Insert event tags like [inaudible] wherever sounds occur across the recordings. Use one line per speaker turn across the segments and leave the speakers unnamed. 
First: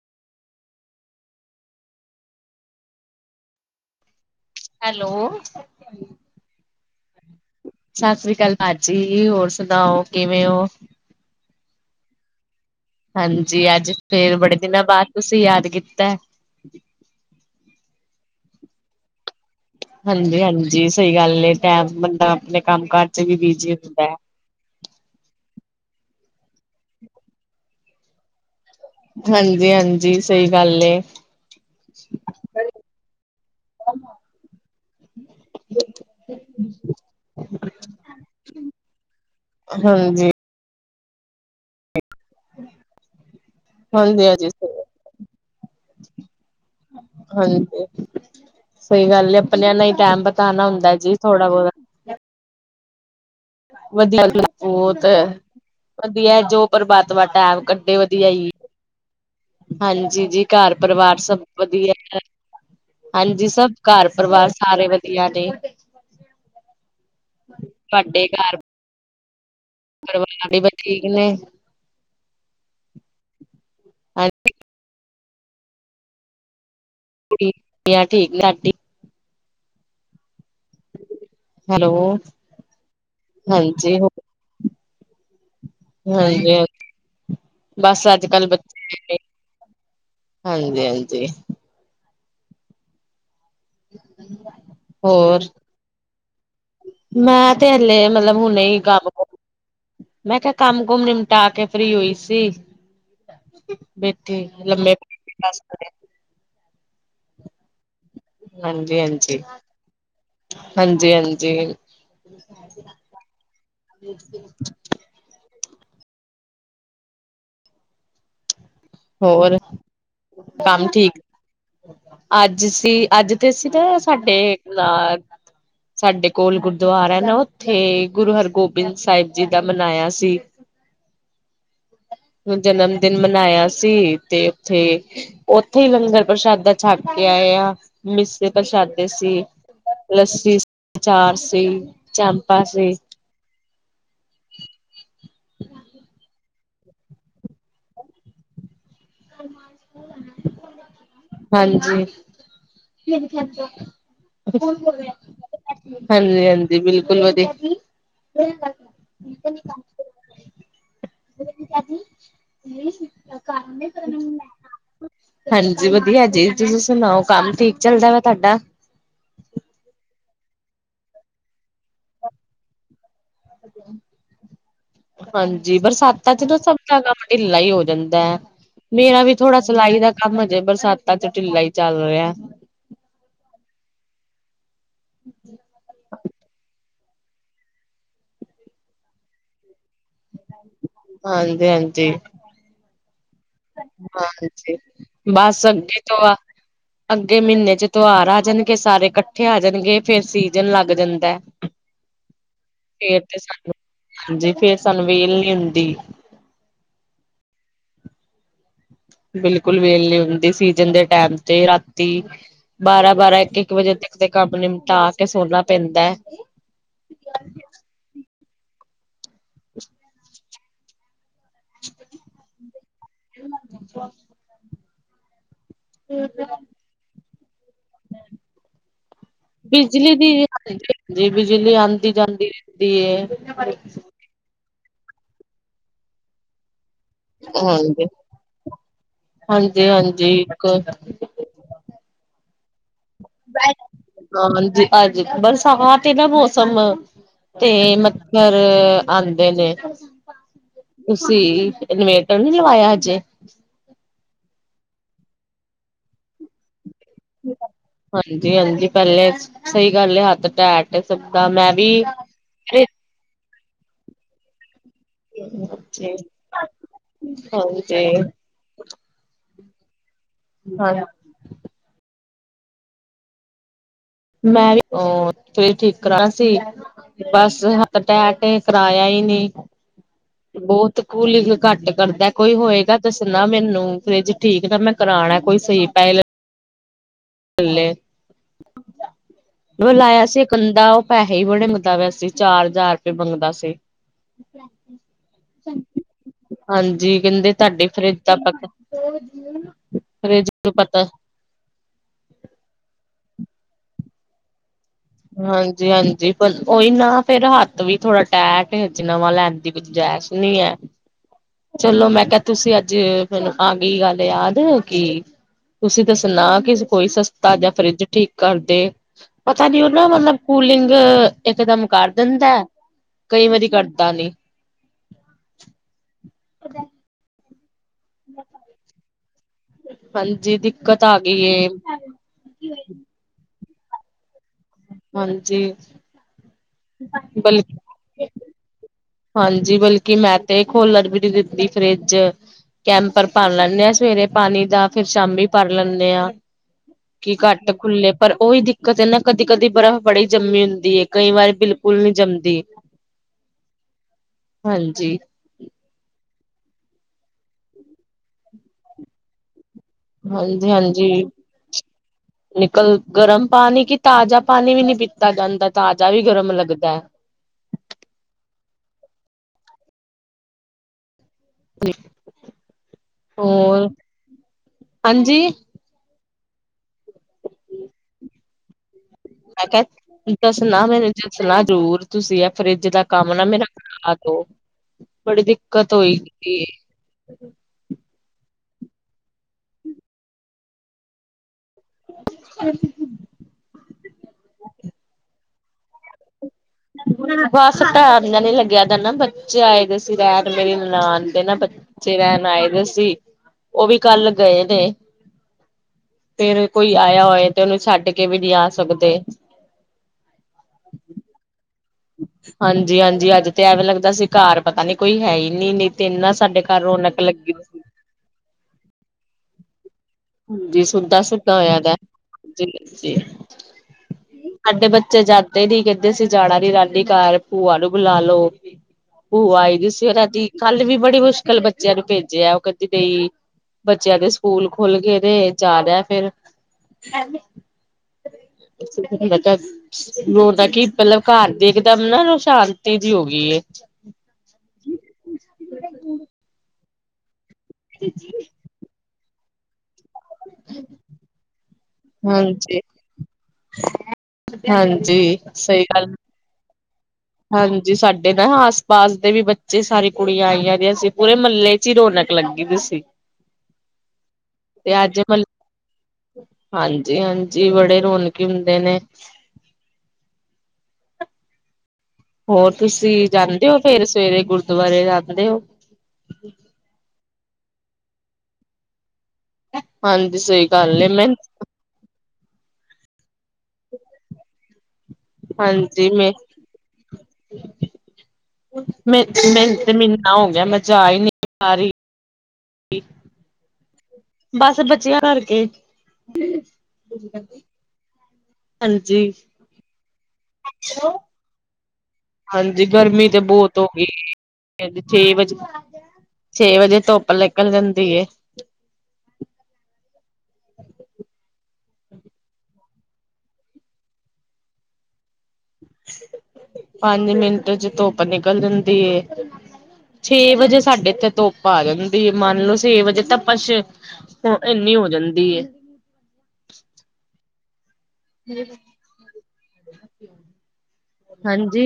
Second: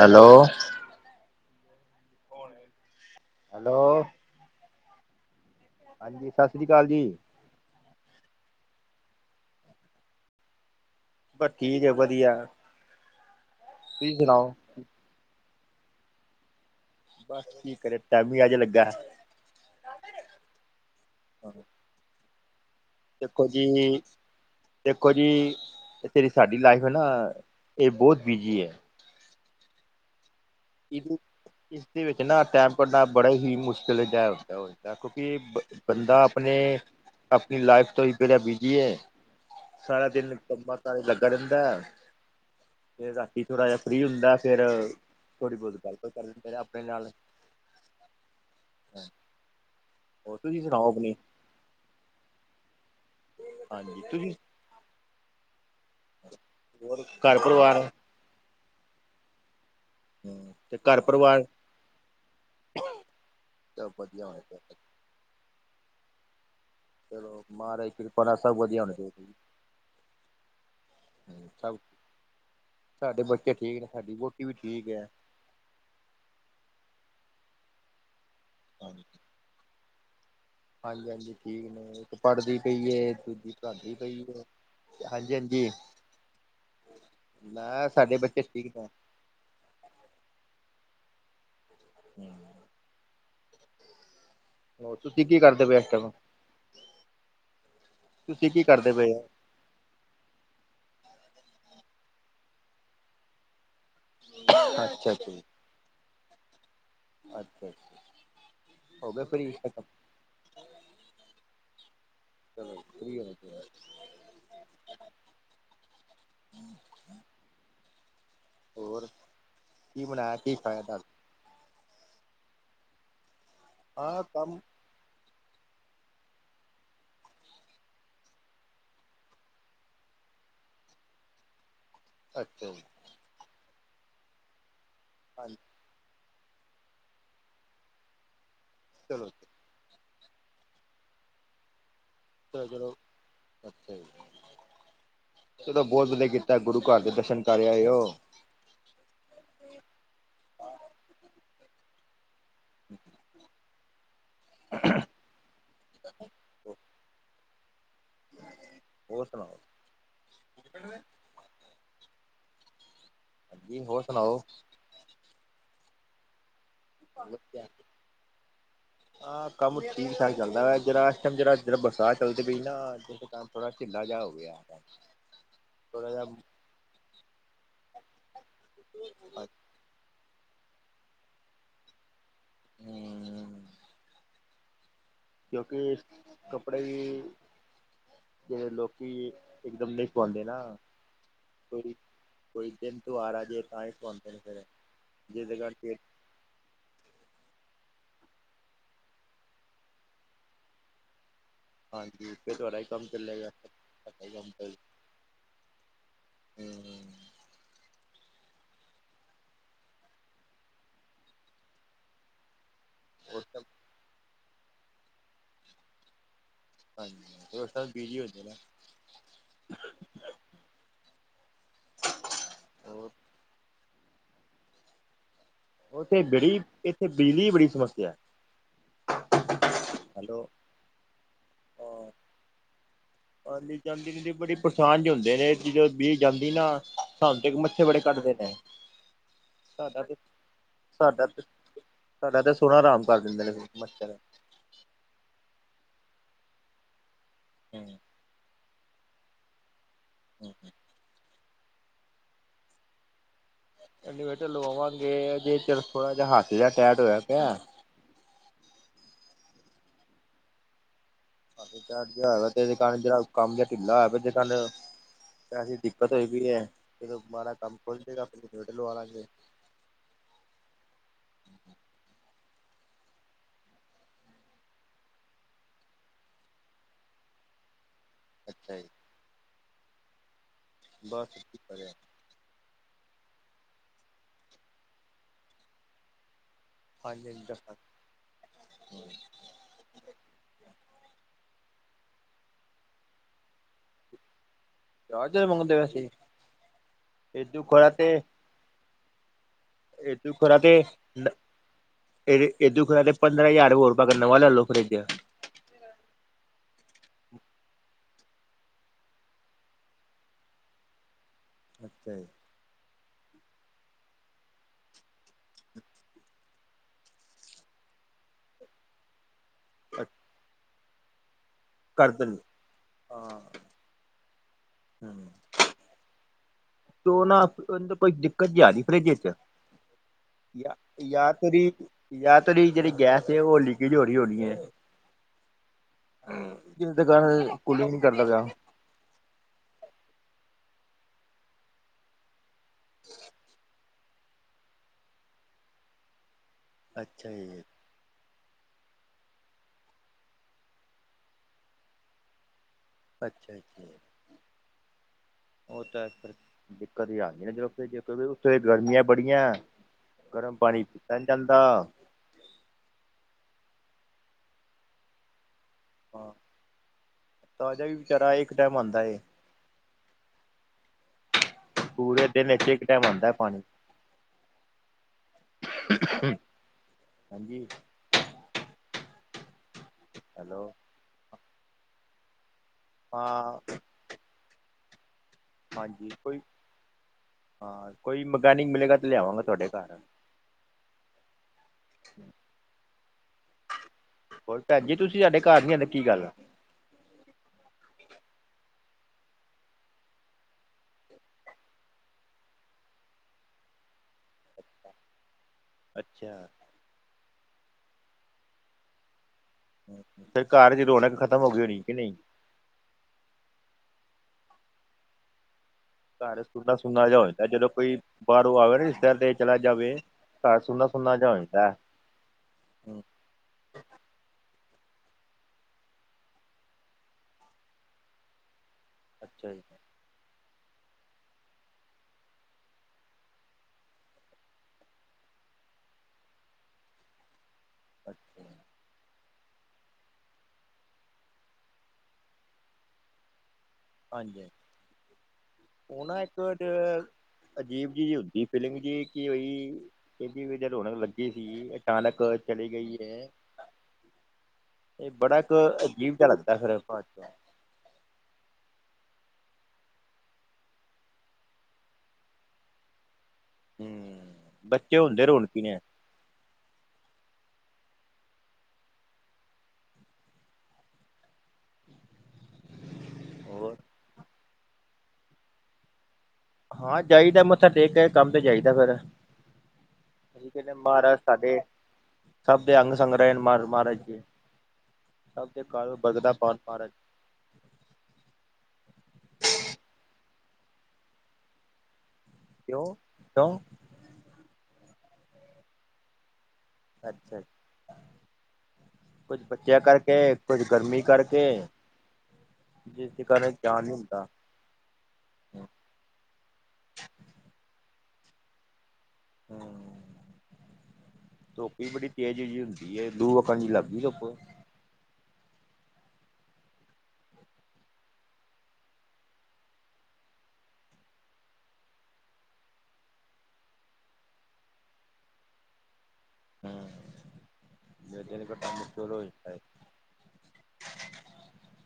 Hello. Hello.
Hello.
ਹਾਂਜੀ, ਸਸ ਸਰੀ ਅਕਾਲ ਜੀ।
ਸਸਸ੍ਰੀ ਅਕਾਲ ਭਾਜੀ, ਹੋਰ ਸੁਣਾਓ ਕਿਵੇਂ ਓ?
ਬਸ ਠੀਕ ਐ, ਵਧੀਆ।
ਹਾਂਜੀ, ਅੱਜ
ਤੁਸੀਂ
ਫੇਰ
ਸੁਣਾਓ?
ਬੜੇ ਦਿਨਾਂ ਬਾਦ ਤੁਸੀਂ ਯਾਦ ਕੀਤੈ।
ਬਸ, ਕੀ ਕਰੀਏ ਟੈਮ ਈ ਅੱਜ ਲੱਗੈ।
ਹਾਂਜੀ-ਹਾਂਜੀ, ਸਈ ਗੱਲ ਏ, ਟੈਮ ਬੰਦਾ ਅਪਨੇ ਕੰਮ ਕਾਰ 'ਚ ਵੀ
ਦੇਖੋ ਜੀ,
ਬੀਜੀ ਹੁੰਦੈ।
ਦੇਖੋ ਜੀ, ਜੇੜੀ ਸਾਡੀ ਲਾਈਫ ਐਨਾ, ਏ ਬੋਤ ਤ ਬੀਜੀ ਏ।
ਹਾਂਜੀ-ਹਾਂਜੀ। ਸਈ ਗੱਲ ਏ।
ਇਸਦੇ ਵਿੱਚ ਨਾ ਟੈਮ ਕਢਨਾ ਬੜਾ ਹੀ ਮੁਸ਼ਕਿਲ ਜੇਯਾ ਹੋਂਦਾ, ਕਿਉਂਕਿ ਬੰਦਾ ਅਪਣੇ, ਅਪਣੀ ਲਾਈਫ ਤੋਂ ਇਤਨਾ ਬੀਜੀ ਏ
ਹਾਂਜੀ।
ਤਨ ਪਤਾਏ ਲੱਗਾ ਰੇਂਦਾ ਐ ਫੇਰ‌ ਰਾਤੀ ਥੋੜਾ ਜਾ ਫ੍ਰੀ
ਹਾਂਜੀ
ਹੁੰਦਾ ਐ
ਹਾਂਜੀ
ਫੇਰ ਥੋੜੀ ਬੋਤ ਗੱਲ ਬਾਤ ਕਰ ਲੈ ਫੇਰ ਆਪੇ ਨਾਲ।
ਸਈ ਗੱਲ ਏ, ਅਪਣੇਆਂ ਨਾਲ ਈ ਟੈਮ
ਹੋਰ ਤੁਸੀਂ
ਬਤਾਣਾ
ਸੁਣਾਓ
ਹੁੰਦਾ
ਆਪਣੀ?
ਜੀ ਥੋੜਾ ਬੋਤਾ।
ਹਾਂਜੀ
ਵਧੀਆ
ਤੁਸੀਂ
ਬੋਤ, ਵਧੀਆ ਏ ਜੋ
ਹੋਰ
ਪ੍ਰਮਾਤਮਾ
ਘਰ
ਟੈਮ
ਪਰਿਵਾਰ
ਕੱਟੇ ਵਧੀਆ ਈ। ਹਾਂਜੀ ਜੀ,
ਹੂੰ
ਘਰ
ਤੇ
ਪਰਵਾਰ
ਪਰਿਵਾਰ
ਸਭ ਵਧੀਆ। ਹਾਂਜੀ, ਸਭ ਘਰ
ਵਧੀਆ ਹੋਣਾ
ਪਰਵਾਰ
ਚਾਹੀਦਾ
ਸਾਰੇ ਵਧੀਆ ਨੇ।
ਚਲੋ ਮਹਾਰਾਜ ਕਿਰਪਾ ਨਾਲ ਸਭ ਵਧੀਆ ਹੋਨੇਂ ਚਾਹੀਦੇ ਜੀ।
ਪਰਵਾਰ [unintelligible] ਠੀਕ ਨੇ।
ਸਭ, ਸਾਡੇ ਬੱਚੇ ਠੀਕ ਨੇ ਸਾਡੀ ਵੋਟੀ ਵੀ ਠੀਕ ਐ।
ਠੀਕ ਲਾਡੀ।
ਹਾਂਜੀ। ਹਾਂਜੀ ਹਾਂਜੀ ਠੀਕ ਨੇ,
ਹੈਲੋ
ਏਕ ਪੜਦੀ ਪਈ ਏ, ਦੂਜੀ ਪੜਾਂਦੀ
ਹਾਂਜੀ
ਪਈ ਏ। ਹਾਂਜੀ ਹਾਂਜੀ।
ਹਾਂਜੀ,
ਮੈਂ
ਬਸ
ਸਾਡੇ ਬੱਚੇ
ਅੱਜ-ਕੱਲ
ਠੀਕ ਨੇ
ਬੱਚੇ ਹਾਂਜੀ ਹਾਂਜੀ।
ਹੂੰ।
[unintelligible]
ਹੋਰ, ਤੁਸੀ ਕੀ ਕਰਦੇ ਪਏ ਏਸ ਟੈਮ?
ਮੈਂ ਤੇ ਹੱਲੇ ਮਲਬ
ਤੁਸੀਂ ਕੀ
ਹੁਣੇ ਈ
ਕਰਦੇ
ਕੱਮ
ਪਏ ਹੋ
ਮੈਂ ਕੇਯਾ ਕੰਮ-ਕੁਮ ਨਿਮਟਾ ਕੇ ਫ੍ਰੀ ਹੋਈ ਸੀ। ਬੇਠੀ ਲੰਮੇ
ਅੱਛਾ
ਪੈ
ਜੀ
ਦੱਸ ਵਜੇ।
ਅੱਛਾ ਅੱਛਾ।
ਹੰਜੀ
ਹੋ ਗਏ
ਹੰਜੀ,
ਫ੍ਰੀ ਚਲੋ
ਹੰਜੀ ਹੰਜੀ।
ਚਲੋ ਠੀਕ ਐ।
[unintelligible] ਹੋਰ,
ਕੀ ਬਣਾਇਆ ਕੀ ਖਾਇਆ
ਕੰਮ
ਦੱਸ
ਠੀਕ? ਅੱਜ ਸੀ, ਅੱਜ ਤੇ ਅਸੀ ਨਾ
ਹਾਂ
ਸਾਡੇ
ਕੰਮ
ਨਾ ਸਾਡੇ ਕੋਲ ਗੁਰਦੁਆਰਾ ਐ ਨਾ ਓਥੇ ਗੁਰੂ ਹਰਗੋਬਿੰਦ ਸਾਹਿਬ ਜੀ ਦਾ ਮਨਾਏਆ ਸੀ। ਹੁਨ
ਅੱਛਾ ਜੀ
ਜਨਮਦਿਨ ਮਨਾਏਆ ਸੀ ਤੇ ਓਥੇ
ਹਾਂਜੀ
ਓਥੇ ਈ ਲੰਗਰ ਪ੍ਰਸ਼ਾਦਾ ਛੱਡ ਕੇ ਆਏ ਆਂ, ਮਿੱਸੇ ਪ੍ਰਸ਼ਾਦੇ
ਚਲੋ
ਸੀ। ਲੱਸੀ, ਅਚਾਰ ਸੀ। ਚਾਂਪਾ
ਚਲੋ
ਸੀ
ਚਲੋ, ਅੱਛਾ ਜੀ, ਚਲੋ ਬੋਤ ਵਧੀਆ ਕੀ ਤਾ ਗੁਰੂ ਘਰ ਦੇ ਦਰਸ਼ਨ ਕਰ ਆਏ ਔ।
ਹਾਂਜੀ। ਹਾਂਜੀ ਹਂ ਜੀ ਬਿਲਕੁਲ ਵਧੀ
ਹੋਰ ਸੁਣਾਓ। ਹਾਂਜੀ ਹੋਰ ਸੁਣਾਓ
ਹਾਂਜੀ, ਵਧੀਆ ਜੀ ਤੁਸੀ ਸੁਣਾਓ ਕੰਮ ਠੀਕ ਚੱਲਦਾ ਪੇਯਾ ਤਾਡਾ?
ਆ, ਕੰਮ ਠੀਕ ਠਾਕ ਚੱਲਦਾ ਵੇਆ ਜਰਾ, ਏਸ ਟੈਮ ਜਰਾ ਬਰਸਾਤ ਚੱਲਦੀ ਪਈ ਨਾ। ਕਮ ਥੋੜਾ ਢਿਲਾ ਜਾ ਹੋ ਗੇਆ ਦਾ।
ਹਾਂਜੀ
ਥੋੜਾ ਜਾ
ਬਰਸਾਤਾਂ ਚ ਤਾਂ ਸਭ ਕੰਮ ਢਿੱਲਾ ਈ ਹੋ ਜਾਂਦਾ ਐ। ਮੇਰਾ ਵੀ ਥੋੜਾ ਸਿਲਾਈ ਦਾ ਕੰਮ ਹਜੇ ਬਰਸਾਤਾਂ ਚ ਢਿਲਾ ਈ ਚੱਲ ਰੇਐ।
ਹੂੰ। ਕਿਉਂਕਿ ਕੱਪੜੇ ਈ ਜਿਹੜੇ ਲੋਕੀ ਇਕ ਦਮ ਨਹੀਂ ਪਾਉਂਦੇ ਨਾ
ਹਾਂਜੀ
ਕੋਈ
ਹਾਂਜੀ
ਕੋਈ ਦਿਨ ਤੂੰਆਰ ਆਜੇ
ਹਾਂਜੀ ਬਸ
ਕਰਕੇ
ਅਗੇ ਤੋਂ ਆ ਅੱਗੇ ਮਹੀਨੇ ਚ ਤਿਉਹਾਰ ਆ ਜਾਨਗੇ ਸਾਰੇ ਇਕੱਠੇ ਆ ਜਾਨਗੇ ਫੇਰ ਸੀਜਨ ਲੱਗ ਜਾਂਦਾ
ਹਾਂਜੀ ਫਿਰ ਤੁਹਾਡਾ ਹੀ ਕੰਮ
ਫੇਰ ਤੇ
ਚੱਲੇਗਾ
ਸਾੰਨੂ
ਕੰਮ
ਹਾਂਜੀ
ਚੱਲ
ਫੇਰ ਸਾਨੂੰ ਵੇਲ ਨੀ ਹੁੰਦੀ
ਹਮ
ਬਿਲਕੁਲ ਵੇਲ ਨੀ ਹੁੰਦੀ ਸੀਜਨ ਦੇ ਟੈਮ ਤੇ ਰਾਤੀ ਬਾਰਾਂ-ਬਾਰਾਂ ਇੱਕ-ਇੱਕ ਵਜੇ ਤੱਕ ਦੇ ਕੰਮ ਨਿਪਟਾ ਕੇ ਸੋਨਾ ਪੈਂਦਾ ਐ
ਹਾਂਜੀ ਉਸ ਟੈਮ ਬਿਜੀ ਹੁੰਦੇ ਨਾ ਹੋਰ
[unintelligible]
ਉੱਥੇ ਬਿਜਲੀ ਇੱਥੇ ਬਿਜਲੀ ਦੀ ਬੜੀ ਸਮੱਸਿਆ ਐ
ਬਿਜਲੀ ਦੀ
ਹੈਲੋ
[unintelligible] ਬਿਜਲੀ ਆਉਂਦੀ ਜਾਂਦੀ ਰੈਹੰਦੀ ਏ
ਹਾਂਜੀ, ਜਾਂਦੀ ਨੀ ਤੇ ਬੜੀ ਪਰੇਸ਼ਾਨ ਜੇ ਹੁੰਦੇ ਨੇ ਜਦੋਂ ਬਿ ਜਾਂਦੀ ਨਾ ਸਾਨੂੰ ਤੇ ਏਕ ਮਛਰ ਬੜੇ
ਹਾਂਜੀ।
ਕੱਟਦੇ ਨੇ ਸਾਡਾ ਤੇ,
ਹਾਂਜੀ-ਹਾਂਜੀ ਇੱਕ
ਸਾਡਾ ਤੇ ਸਾਡਾ ਤਾਂ ਸੋਣਾ ਹਰਾਮ ਕਰ ਦਿੰਦੇ ਨੇ ਮੱਛਰ
ਹਾਂਜੀ ਅੱਜ ਬਰਸਾਤ ਤੇ ਨਾ ਮੌਸਮ ਤੇ ਮ ਫੇਰ ਆੰਦੇ ਨੇ
[unintelligible]
ਤੁਸੀਂ ਇਨਵੇਟਰ ਨੀ ਲਵਾਇਆ ਹਜੇ
ਇੰਨਵੇਟਰ ਲਵਾਵਾਂਗੇ ਜੇ ਚਿਰ ਥੋੜਾ ਜਿਹਾ ਹੱਥ ਜਿਹਾ ਟੈਟ ਹੋਇਆ ਪੇਆ
ਹਾਂਜੀ ਹਾਂਜੀ ਪਹਿਲੇ ਸਹੀ ਗੱਲ ਏ ਹੱਥ ਟੈਟ ਇਹ ਸਭ ਕਾ
ਹਜੇ ਚਾਰ [unintelligible] ਦੁਕਾਨ ਜਿਹੜਾ ਕੰਮ ਜਹਾ ਢਿੱਲਾ ਹੋਆ ਪਿਆ ਜਿਕਨ ਐਸੀ ਦਿੱਕਤ ਹੋਈ
ਹਾਂਜੀ-ਹਾਂਜੀ।
ਪਈ ਏ ਮਾੜਾ ਕੰਮ ਖੁੱਲ ਜਾਏਗਾ ਫਿਰ ਇਨਵਰਟਰ ਲਵਾ ਲਾਂਗੇ
ਹਾਂ [unintelligible] ਮੈਂ ਵੀ ਉਹ ਫਰਿਜ ਠੀਕ ਕਰਾਨਾ ਸੀ ਬਸ ਕਟੈਟ
ਅੱਛਾ ਜੀ
ਕਰਾਇਆ ਈ ਨਹੀਂ ਬਹੁਤ
ਬਸ
ਕੂਲਿੰਗ
ਠੀਕ
ਘੱਟ
ਹੈ।
ਕਰਦਾ ਕੋਈ ਹੋਏਗਾ ਦੱਸਣਾ ਮੈਨੂੰ ਫਰਿਜ ਠੀਕ ਨਾ ਮੈਂ ਕਰਾਣਾ ਕੋਈ ਸਹੀ ਪੈਹੇ
ਹਾਂਜੀ ਹਾਂਜੀ ਦੱਸਾਂ
ਮਲੇ ਬੂਲਾਇਆ ਸੀ ਬੰਦਾ ਉਹ ਪੈਹੇ ਹੀ ਬੜੇ ਮੰਗਦਾ ਪੇਆ ਸੀ ਚਾਰ ਹਜ਼ਾਰ ਰੁਪਏ ਮੰਗਦਾ ਸੀ ਹਾਂਜੀ, ਕਹਿੰਦੇ ਤੁਹਾਡੇ ਫਰਿੱਜ ਦਾ ਆਪ ਹੋਦੀ [unintelligible]
ਇਹ ਤੂੰ ਖਰਾ ਤੇ ਇਹ ਦੁ ਖਰਾ ਤੇ ਪੰਦਰਾਂ ਹਜ਼ਾਰ ਹੋਰ ਪਾ ਕੇ ਨਵਾ ਲੈ ਲਓ ਫਰਿੱਜ
ਹਾਂਜੀ-ਹਾਂਜੀ ਪਰ ਉਹੀ ਨਾ ਫੇਰ ਹੱਥ ਵੀ ਥੋੜਾ ਟੈਟ ਏ ਹਜੇ ਨਵਾਂ ਲੈਂਨ ਦੀ ਗੂਜਾਇਸ਼ ਨੀ ਐ
[inaudible]
ਚਲੋ ਮੈਂ ਕਿਹਾ ਤੁਸੀਂ ਅੱਜ ਮੈਨੂੰ ਆ ਗਈ ਗੱਲ ਯਾਦ ਕਿ ਤੁਸੀਂ ਦੱਸਨਾ ਕਿ ਕੋਈ ਸਸਤਾ ਜੇਆ ਫਰਿੱਜ ਠੀਕ ਕਰਦੇ ਪਤਾ ਨੀ ਉਹ ਨਾ ਮਤਲਬ ਕੂਲਿੰਗ ਇਕ ਦਮ ਕਰ ਦੇੰਦਾ ਕਈ ਵਾਰੀ ਕਰਦਾ ਨੀ
ਹਮ
ਅ [inaudible]
ਦੋਨਾ ਕੋਈ ਦਿੱਕਤ ਜੀ ਆਰੀ ਫਰਿਜ ਵਿੱਚ,
ਹਾਂਜੀ ਦਿੱਕਤ ਆ
ਯਾ
ਗਈ ਏ।
ਤੇਰੀ ਯਾ ਤੇਰੀ ਜੇੜੀ ਗੈਸ ਏ ਉ ਲੀਕੇਜ ਹੋ ਰਈ ਹੋਨੀ ਏ।
ਹਾਂਜੀ।
ਹੂੰ, ਦੁਕਾਨ
ਬਲਕਿ
ਕੂਲਿੰਗ ਨੀ ਕਰਦਾ ਪਿਆ।
ਹਾਂਜੀ, ਬਲਕਿ ਮੈਂ ਤੇ ਖੋਲਨ ਵੀ ਨੀ ਦਿਂਦੀ ਫਰਿਜ। ਕੈਂਪਰ ਭਰ ਲੈਂਨੇ ਆਂ ਸਵੇਰੇ ਪਾਨੀ ਦਾ, ਫੇਰ ਸ਼ਾਮੀ ਭਰ ਲੈਂਨੇ ਆਂ।
ਅੱਛਾ
ਕੀ
ਜੀ
ਘੱਟ ਖੁੱਲੇ, ਪਰ ਉਈ ਦਿੱਕਤ ਏਨਾ, ਕਦੀ-ਕਦੀ ਬਰਫ਼ ਬੜੀ ਜੰਮੀ ਹੁੰਦੀ ਏ, ਕਈ ਵਾਰੀ ਬਿਲਕੁਲ ਨਈ ਜੰਮਦੀ।
ਅੱਛਾ-ਅੱਛਾ।
ਹਾਂਜੀ।
ਉ ਤਾ ਐ, ਦਿੱਕਤ ਵੀ ਆਂਦੀ ਨਾ ਜਦੋ ਫਰੀਜਰ, ਉਹੋ ਏ ਗਰਮੀਆਂ ਬੜੀਆਂ। ਗਰਮ
ਹਾਂਜੀ,
ਪਾਣੀ ਪੀਤਾ
ਹਾਂਜੀ।
ਨੀ ਜਾਂਦਾ।
ਨਿਕਲ, ਗਰਮ ਪਾਨੀ ਕਿ ਤਾਜ਼ਾ ਪਾਨੀ ਵੀ ਨੀ ਪੀਤਾ ਜਾਂਦਾ, ਤਾਜ਼ਾ ਵੀ
ਹਾਂ
ਗਰਮ ਲੱਗਦੈ।
ਤਾਜ਼ਾ ਵੀ ਵਿਚਾਰਾ, ਏਕ ਟੈਮ ਆਂਦਾ ਏ। ਪੂਰੇ ਦਿਨ ਇਚ ਏਕ ਟੈਮ ਆਂਦਾ ਏ ਪਾਨੀ।
ਹੋਰ ਹਾਂਜੀ!
ਹਾਂਜੀ।
[inaudible] ਮੈਂ ਕਿਆ,
ਹੈਲੋ
ਦੱਸਨਾ ਮੈਨੂੰ ਦੱਸਨਾ ਜ਼ਰੂਰ ਤੁਸੀ ਐ ਫਰਿੱਜ ਦਾ ਕੰਮ ਨਾ
ਹਾਂ
ਮੇਰਾ ਕਰਾਦੋ, ਬੜੀ ਦਿਕ
ਹਾਂਜੀ ਕੋਈ, ਹਾਂ ਕੋਈ ਮਕੈਨਿਕ ਮਿਲੇਗਾ ਤੇ ਲਿਆਵਾਂਗਾ ਤੁਹਾਡੇ ਘਰ।
[unintelligible]
ਹੋਰ ਭੈਨ ਜੀ, ਤੁਸੀਂ ਸਾਡੇ ਘਾਰ ਨੀ ਆਂਦੇ ਕੀ ਗੱਲ?
ਬਸ ਟੈਮ ਨੇ ਲੱਗਿਆ ਜਾਂਦਾ ਨਾ, ਬੱਚੇ ਆਏਦੇ ਸੀ ਰੈਣ ਲਈ ਨਨਾਣ ਦੇ ਨਾ ਬ ਚੇ ਰੈਨ ਆਏ ਦੇ ਸੀ, ਉ ਵੀ ਕੱਲ ਗਏ ਨੇ।
ਅੱਛਾ
ਫੇਰ ਕੋਈ ਆਇਆ ਹੋਏ, ਤੇ ਉਨੂੰ ਛੱਡਕੇ ਵੀ ਨੀ ਆ ਸਕਦੇ।
ਫੇਰ ਘਾਰ ਚ ਰੋਨਕ ਖ਼ਤਮ ਹੋ ਗਈ ਹੋਨੀ, ਕੇ ਨਈ?
ਹਾਂਜੀ-ਹਾਂਜੀ, ਅੱਜ ਤੇ ਐਵੇਂ ਲੱਗਦਾ ਸੀ ਘਾਰ ਪਤਾ ਨੀ ਕੋਈ ਹੈਈ ਨੀ। ਨੀਂ
ਘਾਰ ਸੁੰਨਾ-ਸੁੰਨਾ ਜਾ ਹੋ ਜਾਂਦਾ, ਜਦੋਂ ਕੋਈ ਬਾਰੋਂ ਆਵੇ ਨਾ ਰਿਸ਼ਤੇਦਾਰ ਤੇ ਚਲਾ ਜਾਵੇ ਘਾਰ
ਜੀ
ਸੁੰਨਾ-ਸੁੰਨਾ
ਸੁੱਦਾ
ਜਾ ਹੋ
ਸੁੱਦਾ
ਜਾਂਦੈ।
ਹੋਇਆ ਦਾ ਜੀ, ਜੀ। ਸਾਡੇ ਬੱਚੇ ਜਾਂਦੇ ਨੀ ਕੈਂਦੇ ਅਸੀਂ ਜਾਨਾ ਨੀ ਨਾਨੀ ਘਾਰ, ਭੂਆ ਨੂੰ ਬੁਲਾਲੋੋ।
ਅੱਛਾ
ਭੂਆ
ਜੀ
ਆਈਦੀ ਸੀ ਓਨਾਂ ਦੀ। ਕੱਲ ਵੀ ਬੜੀ ਮੁਸ਼ਕਲ ਬੱਚਿਆਂ ਨੂੰ ਭੇਜਿਆ, ਉ ਕੈਂਦੀ ਨਈ, ਬੱਚਿਆਂ ਦੇ ਸਕੂਲ ਖੁੱਲਗੇ ਨੇ ਜਾਨਾ ਫੇਰ
ਅੱਛਾ।
ਕਿਸੀ ਦੀ ਮਦ ਰੋਨਕ ਕਿ, ਮਤਲਬ ਘਾਰ ਦੀ ਇੱਕਦਮ ਨਾ ਸ਼ਾਂਤੀ ਜੀ ਹੋਗੀਏ।
ਹਾਂਜੀ-ਹਾਂਜੀ, ਉਹ ਨਾ ਇੱਕ ਡ ਅਜੀਬ ਜੀ ਹੁੰਦੀ ਫੀਲਿੰਗ ਜੀ, ਕੀ ਵਈ ਇਨੀ ਵਧੀਆ ਰੌਣਕ ਲੱਗੀ ਸੀ ਅਚਾਨਕ ਚਲੀ
ਹਾਂਜੀ
ਗਈ ਏ। ਏ
ਹਾਂਜੀ
ਬੜਾ ਕ
ਸਹੀ ਗੱਲ
ਅਜੀਬ ਜਾ ਲੱਗਦਾ ਫੇਰ ਬਾਦ ਚੋ।
ਹਾਂਜੀ, ਸਾਡੇ ਨਾ ਆਸ-ਪਾਸ ਦੇ ਵੀ ਬੱਚੇ ਸਾਰੀ ਕੁੜੀਆਂ ਆਈਆਂ ਦੀਆਂ ਸੀ, ਪੂਰੇ ਮਲੇ ਫਿਰ ਰੌਣਕ ਲੱਗੀ ਦੀ ਸੀ।
ਹੂੰ, ਬੱਚੇ
ਤੇ ਅੱਜ
ਹੁੰਦੇ
ਮਲ
ਰੋਣਕੀ ਨੇ।
ਹਾਂਜੀ-ਹਾਂਜੀ, ਬੜੇ ਰੌਣਕੀ ਹੁੰਦੇ ਨੇ। ਹੋਰ ਤੁਸੀ ਜਾਂਦੇ
ਹੋਰ
ਔ, ਫ਼ੇਰ ਸਵੇਰੇ ਗੁਰਦੁਆਰੇ ਜਾਂਦੇ ਔ।
ਹਾਂ ਜਾਈਦਾ, ਮੱਥਾ ਟੇਕ ਕੇ ਕੰਮ ਤੇ ਜਾਈਦਾ ਫਿਰ।
ਹਾਂਜੀ
ਅਸੀਂ
ਸਹੀ
ਕਹਿੰਨੇ
ਗੱਲ ਏ
ਮਹਾਰਾਜ
ਮੈਂ
ਸਾਡੇ, ਸਭ ਦੇ ਅੰਗ-ਸੰਗ ਰਹਿਣ ਮ ਮਹਾਰਾਜ ਜੀ। ਸਭ ਦੇ
ਹੁਣ
ਘਰ
ਜਿਵੇਂ।
ਬਰਕਤਾਂ ਪਾਉਣ ਮਹਾਰਾਜ
ਮ ਮੈਂਨੂੰ ਤੇ ਮਹੀਨਾ ਹੋ ਗਿਆ, ਮੈਂ ਜਾ ਈ ਨੀ ਪਾ ਰੀ।
ਕਿਉਂ-ਕਿਉਂ।
ਬਸ ਬੱਚਿਆਂ ਕਰਕੇ।
ਅੱਛਾ।
ਹਾਂਜੀ
ਕੁੱਝ ਬੱਚਿਆ ਕਰਕੇ, ਕੁੱਝ ਗਰਮੀ ਕਰਕੇ।
ਹਾਂਜੀ,
ਜਿਸਦੇ
ਗਰਮੀ ਤੇ
ਕਾਰਨ
ਬਹੁਤ
ਧਿਆਨ ਨਹੀਂ
ਹੋਗੀ‌
ਹੁੰਦਾ
ਏਂ। ਛੇ ਵਜ਼ੇ, ਛੇ ਵਜ਼ੇ ਧੁੱਪ ਨਿਕਲ ਜਾਂਦੀ ਏ।
ਹੂੰ। ਧੁੱਪ ਈ ਬੜੀ ਤੇਜ਼ ਜਿ ਹੁੰਦੀ ਏ, ਦੁਰੋ ਹੀ ਅੱਖਾਂ'ਚ ਲੱਗਦੀ ਏ ਧੁੱਪ।
ਪੰਜ ਮਿੰਟ'ਚ ਧੁੱਪ ਨਿਕਲ ਜਾਂਦੀ ਏ। ਛੇ ਵਜ਼ੇ ਸਾਡੇ ਏਥੇ ਧੁੱਪ ਆ ਜਾਂਦੀ ਏ, ਮੰਨ ਲਓ ਛੇ ਵਜ਼ੇ ਤੱਪਛ ਏਨੀਂ ਹੋ ਜਾਂਦੀ ਏ।
ਹੂੰ [unintelligible] ਮੁਸ਼ਕਿਲ ਹੋ ਜਾਂਦਾ ਏ।
ਹਾਂਜੀ।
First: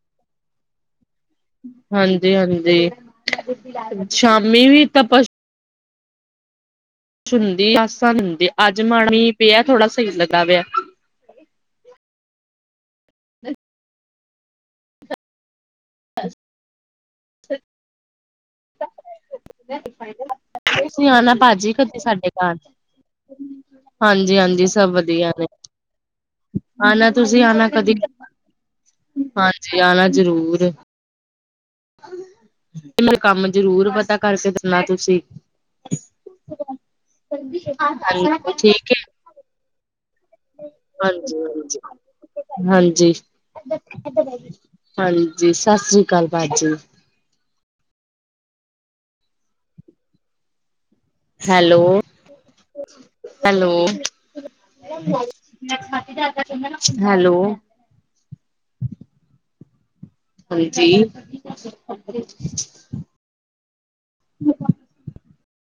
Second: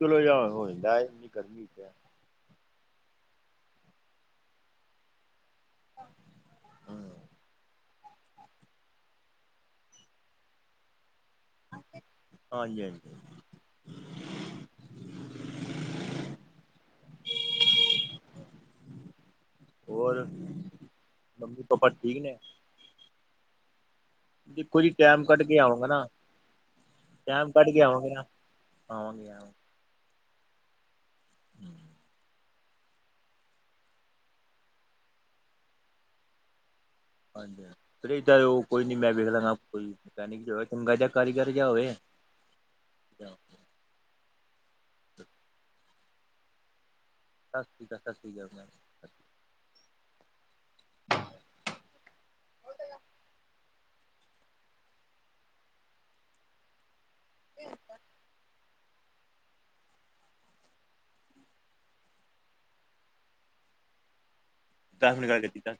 [unintelligible] ਹਾਲ ਹੋ ਜਾਂਦਾ ਏ, ਏਨੀ ਗਰਮੀਂ ਚ
ਹਾਂਜੀ-ਹਾਂਜੀ, ਸ਼ਾਮੀਂ ਵੀ ਤੱਪਛ
ਹੂੰ।
ਹੁੰਦੀ ਆਸਾਂ ਹੁੰਦੀ, ਅੱਜ ਮਾੜਾ ਮੀਂਹ ਪਿਆ, ਥੋੜਾ ਸਹੀ ਲੱਗਦਾ ਪਿਆ।
ਹਾਂਜੀ-ਹਾਂਜੀ।
[inaudible] [unintelligible]
[inaudible] ਹੋਰ
ਤੁਸੀਂ ਆਨਾ
ਮੰਮੀ
ਭਾਜੀ,
ਪਾਪਾ
ਕਦੀ
ਠੀਕ
ਸਾਡੇ
ਨੇ
ਘਰ। ਹਾਂਜੀ-ਹਾਂਜੀ,
ਦੇਖੋ
ਸਭ
ਜੀ ਟੈਮ
ਵਧੀਆ
ਕੱਢ
ਨੇ।
ਕੇ ਆਵਾਂਗਾ ਨਾ
ਆਣਾ ਤੁਸੀਂ
ਟੈਮ
ਆਣਾ
ਕੱਢ ਕੇ
ਕਦੀ,
ਆਵਾਂਗੇ ਨਾ ਆਵਾਂਗੇ ਆਵਾਂਗੇ
ਹਾਂਜੀ ਆਣਾ ਜ਼ਰੂਰ।
ਹੂੰ।
ਮੈਨੂੰ ਕੰਮ ਜ਼ਰੂਰ ਪਤਾਂ ਕਰਕੇ ਦੇਣਾ ਤੁਸੀਂ।
ਫਿਰ ਏਦਾਂ
ਹਾਂਜੀ,
ਉਹ ਕੋਈ
ਠੀਕ ਏ।
ਨੀ ਮੈਂ ਵੇਖ ਲਾਂਗਾ ਕੋਈ ਮੈਨਿਕ
ਹਾਂਜੀ-ਹਾਂਜੀ, ਹਾਂਜੀ। ਹਾਂਜੀ, ਸਤਿ ਸ੍ਰੀ ਅਕਾਲ ਭਾਜੀ।
ਸਤਿ ਸ਼੍ਰੀ ਅਕਾਲ, ਸਤਿ ਸ਼੍ਰੀ ਅਕਾਲ ਭੈਣ।
ਹੈਲੋ-ਹੈਲੋ। ਹੈਲੋ। ਹਾਂਜੀ।
ਕੰਮ ਰਿਕਾਡਿੰਗ ਕੀਤਾ।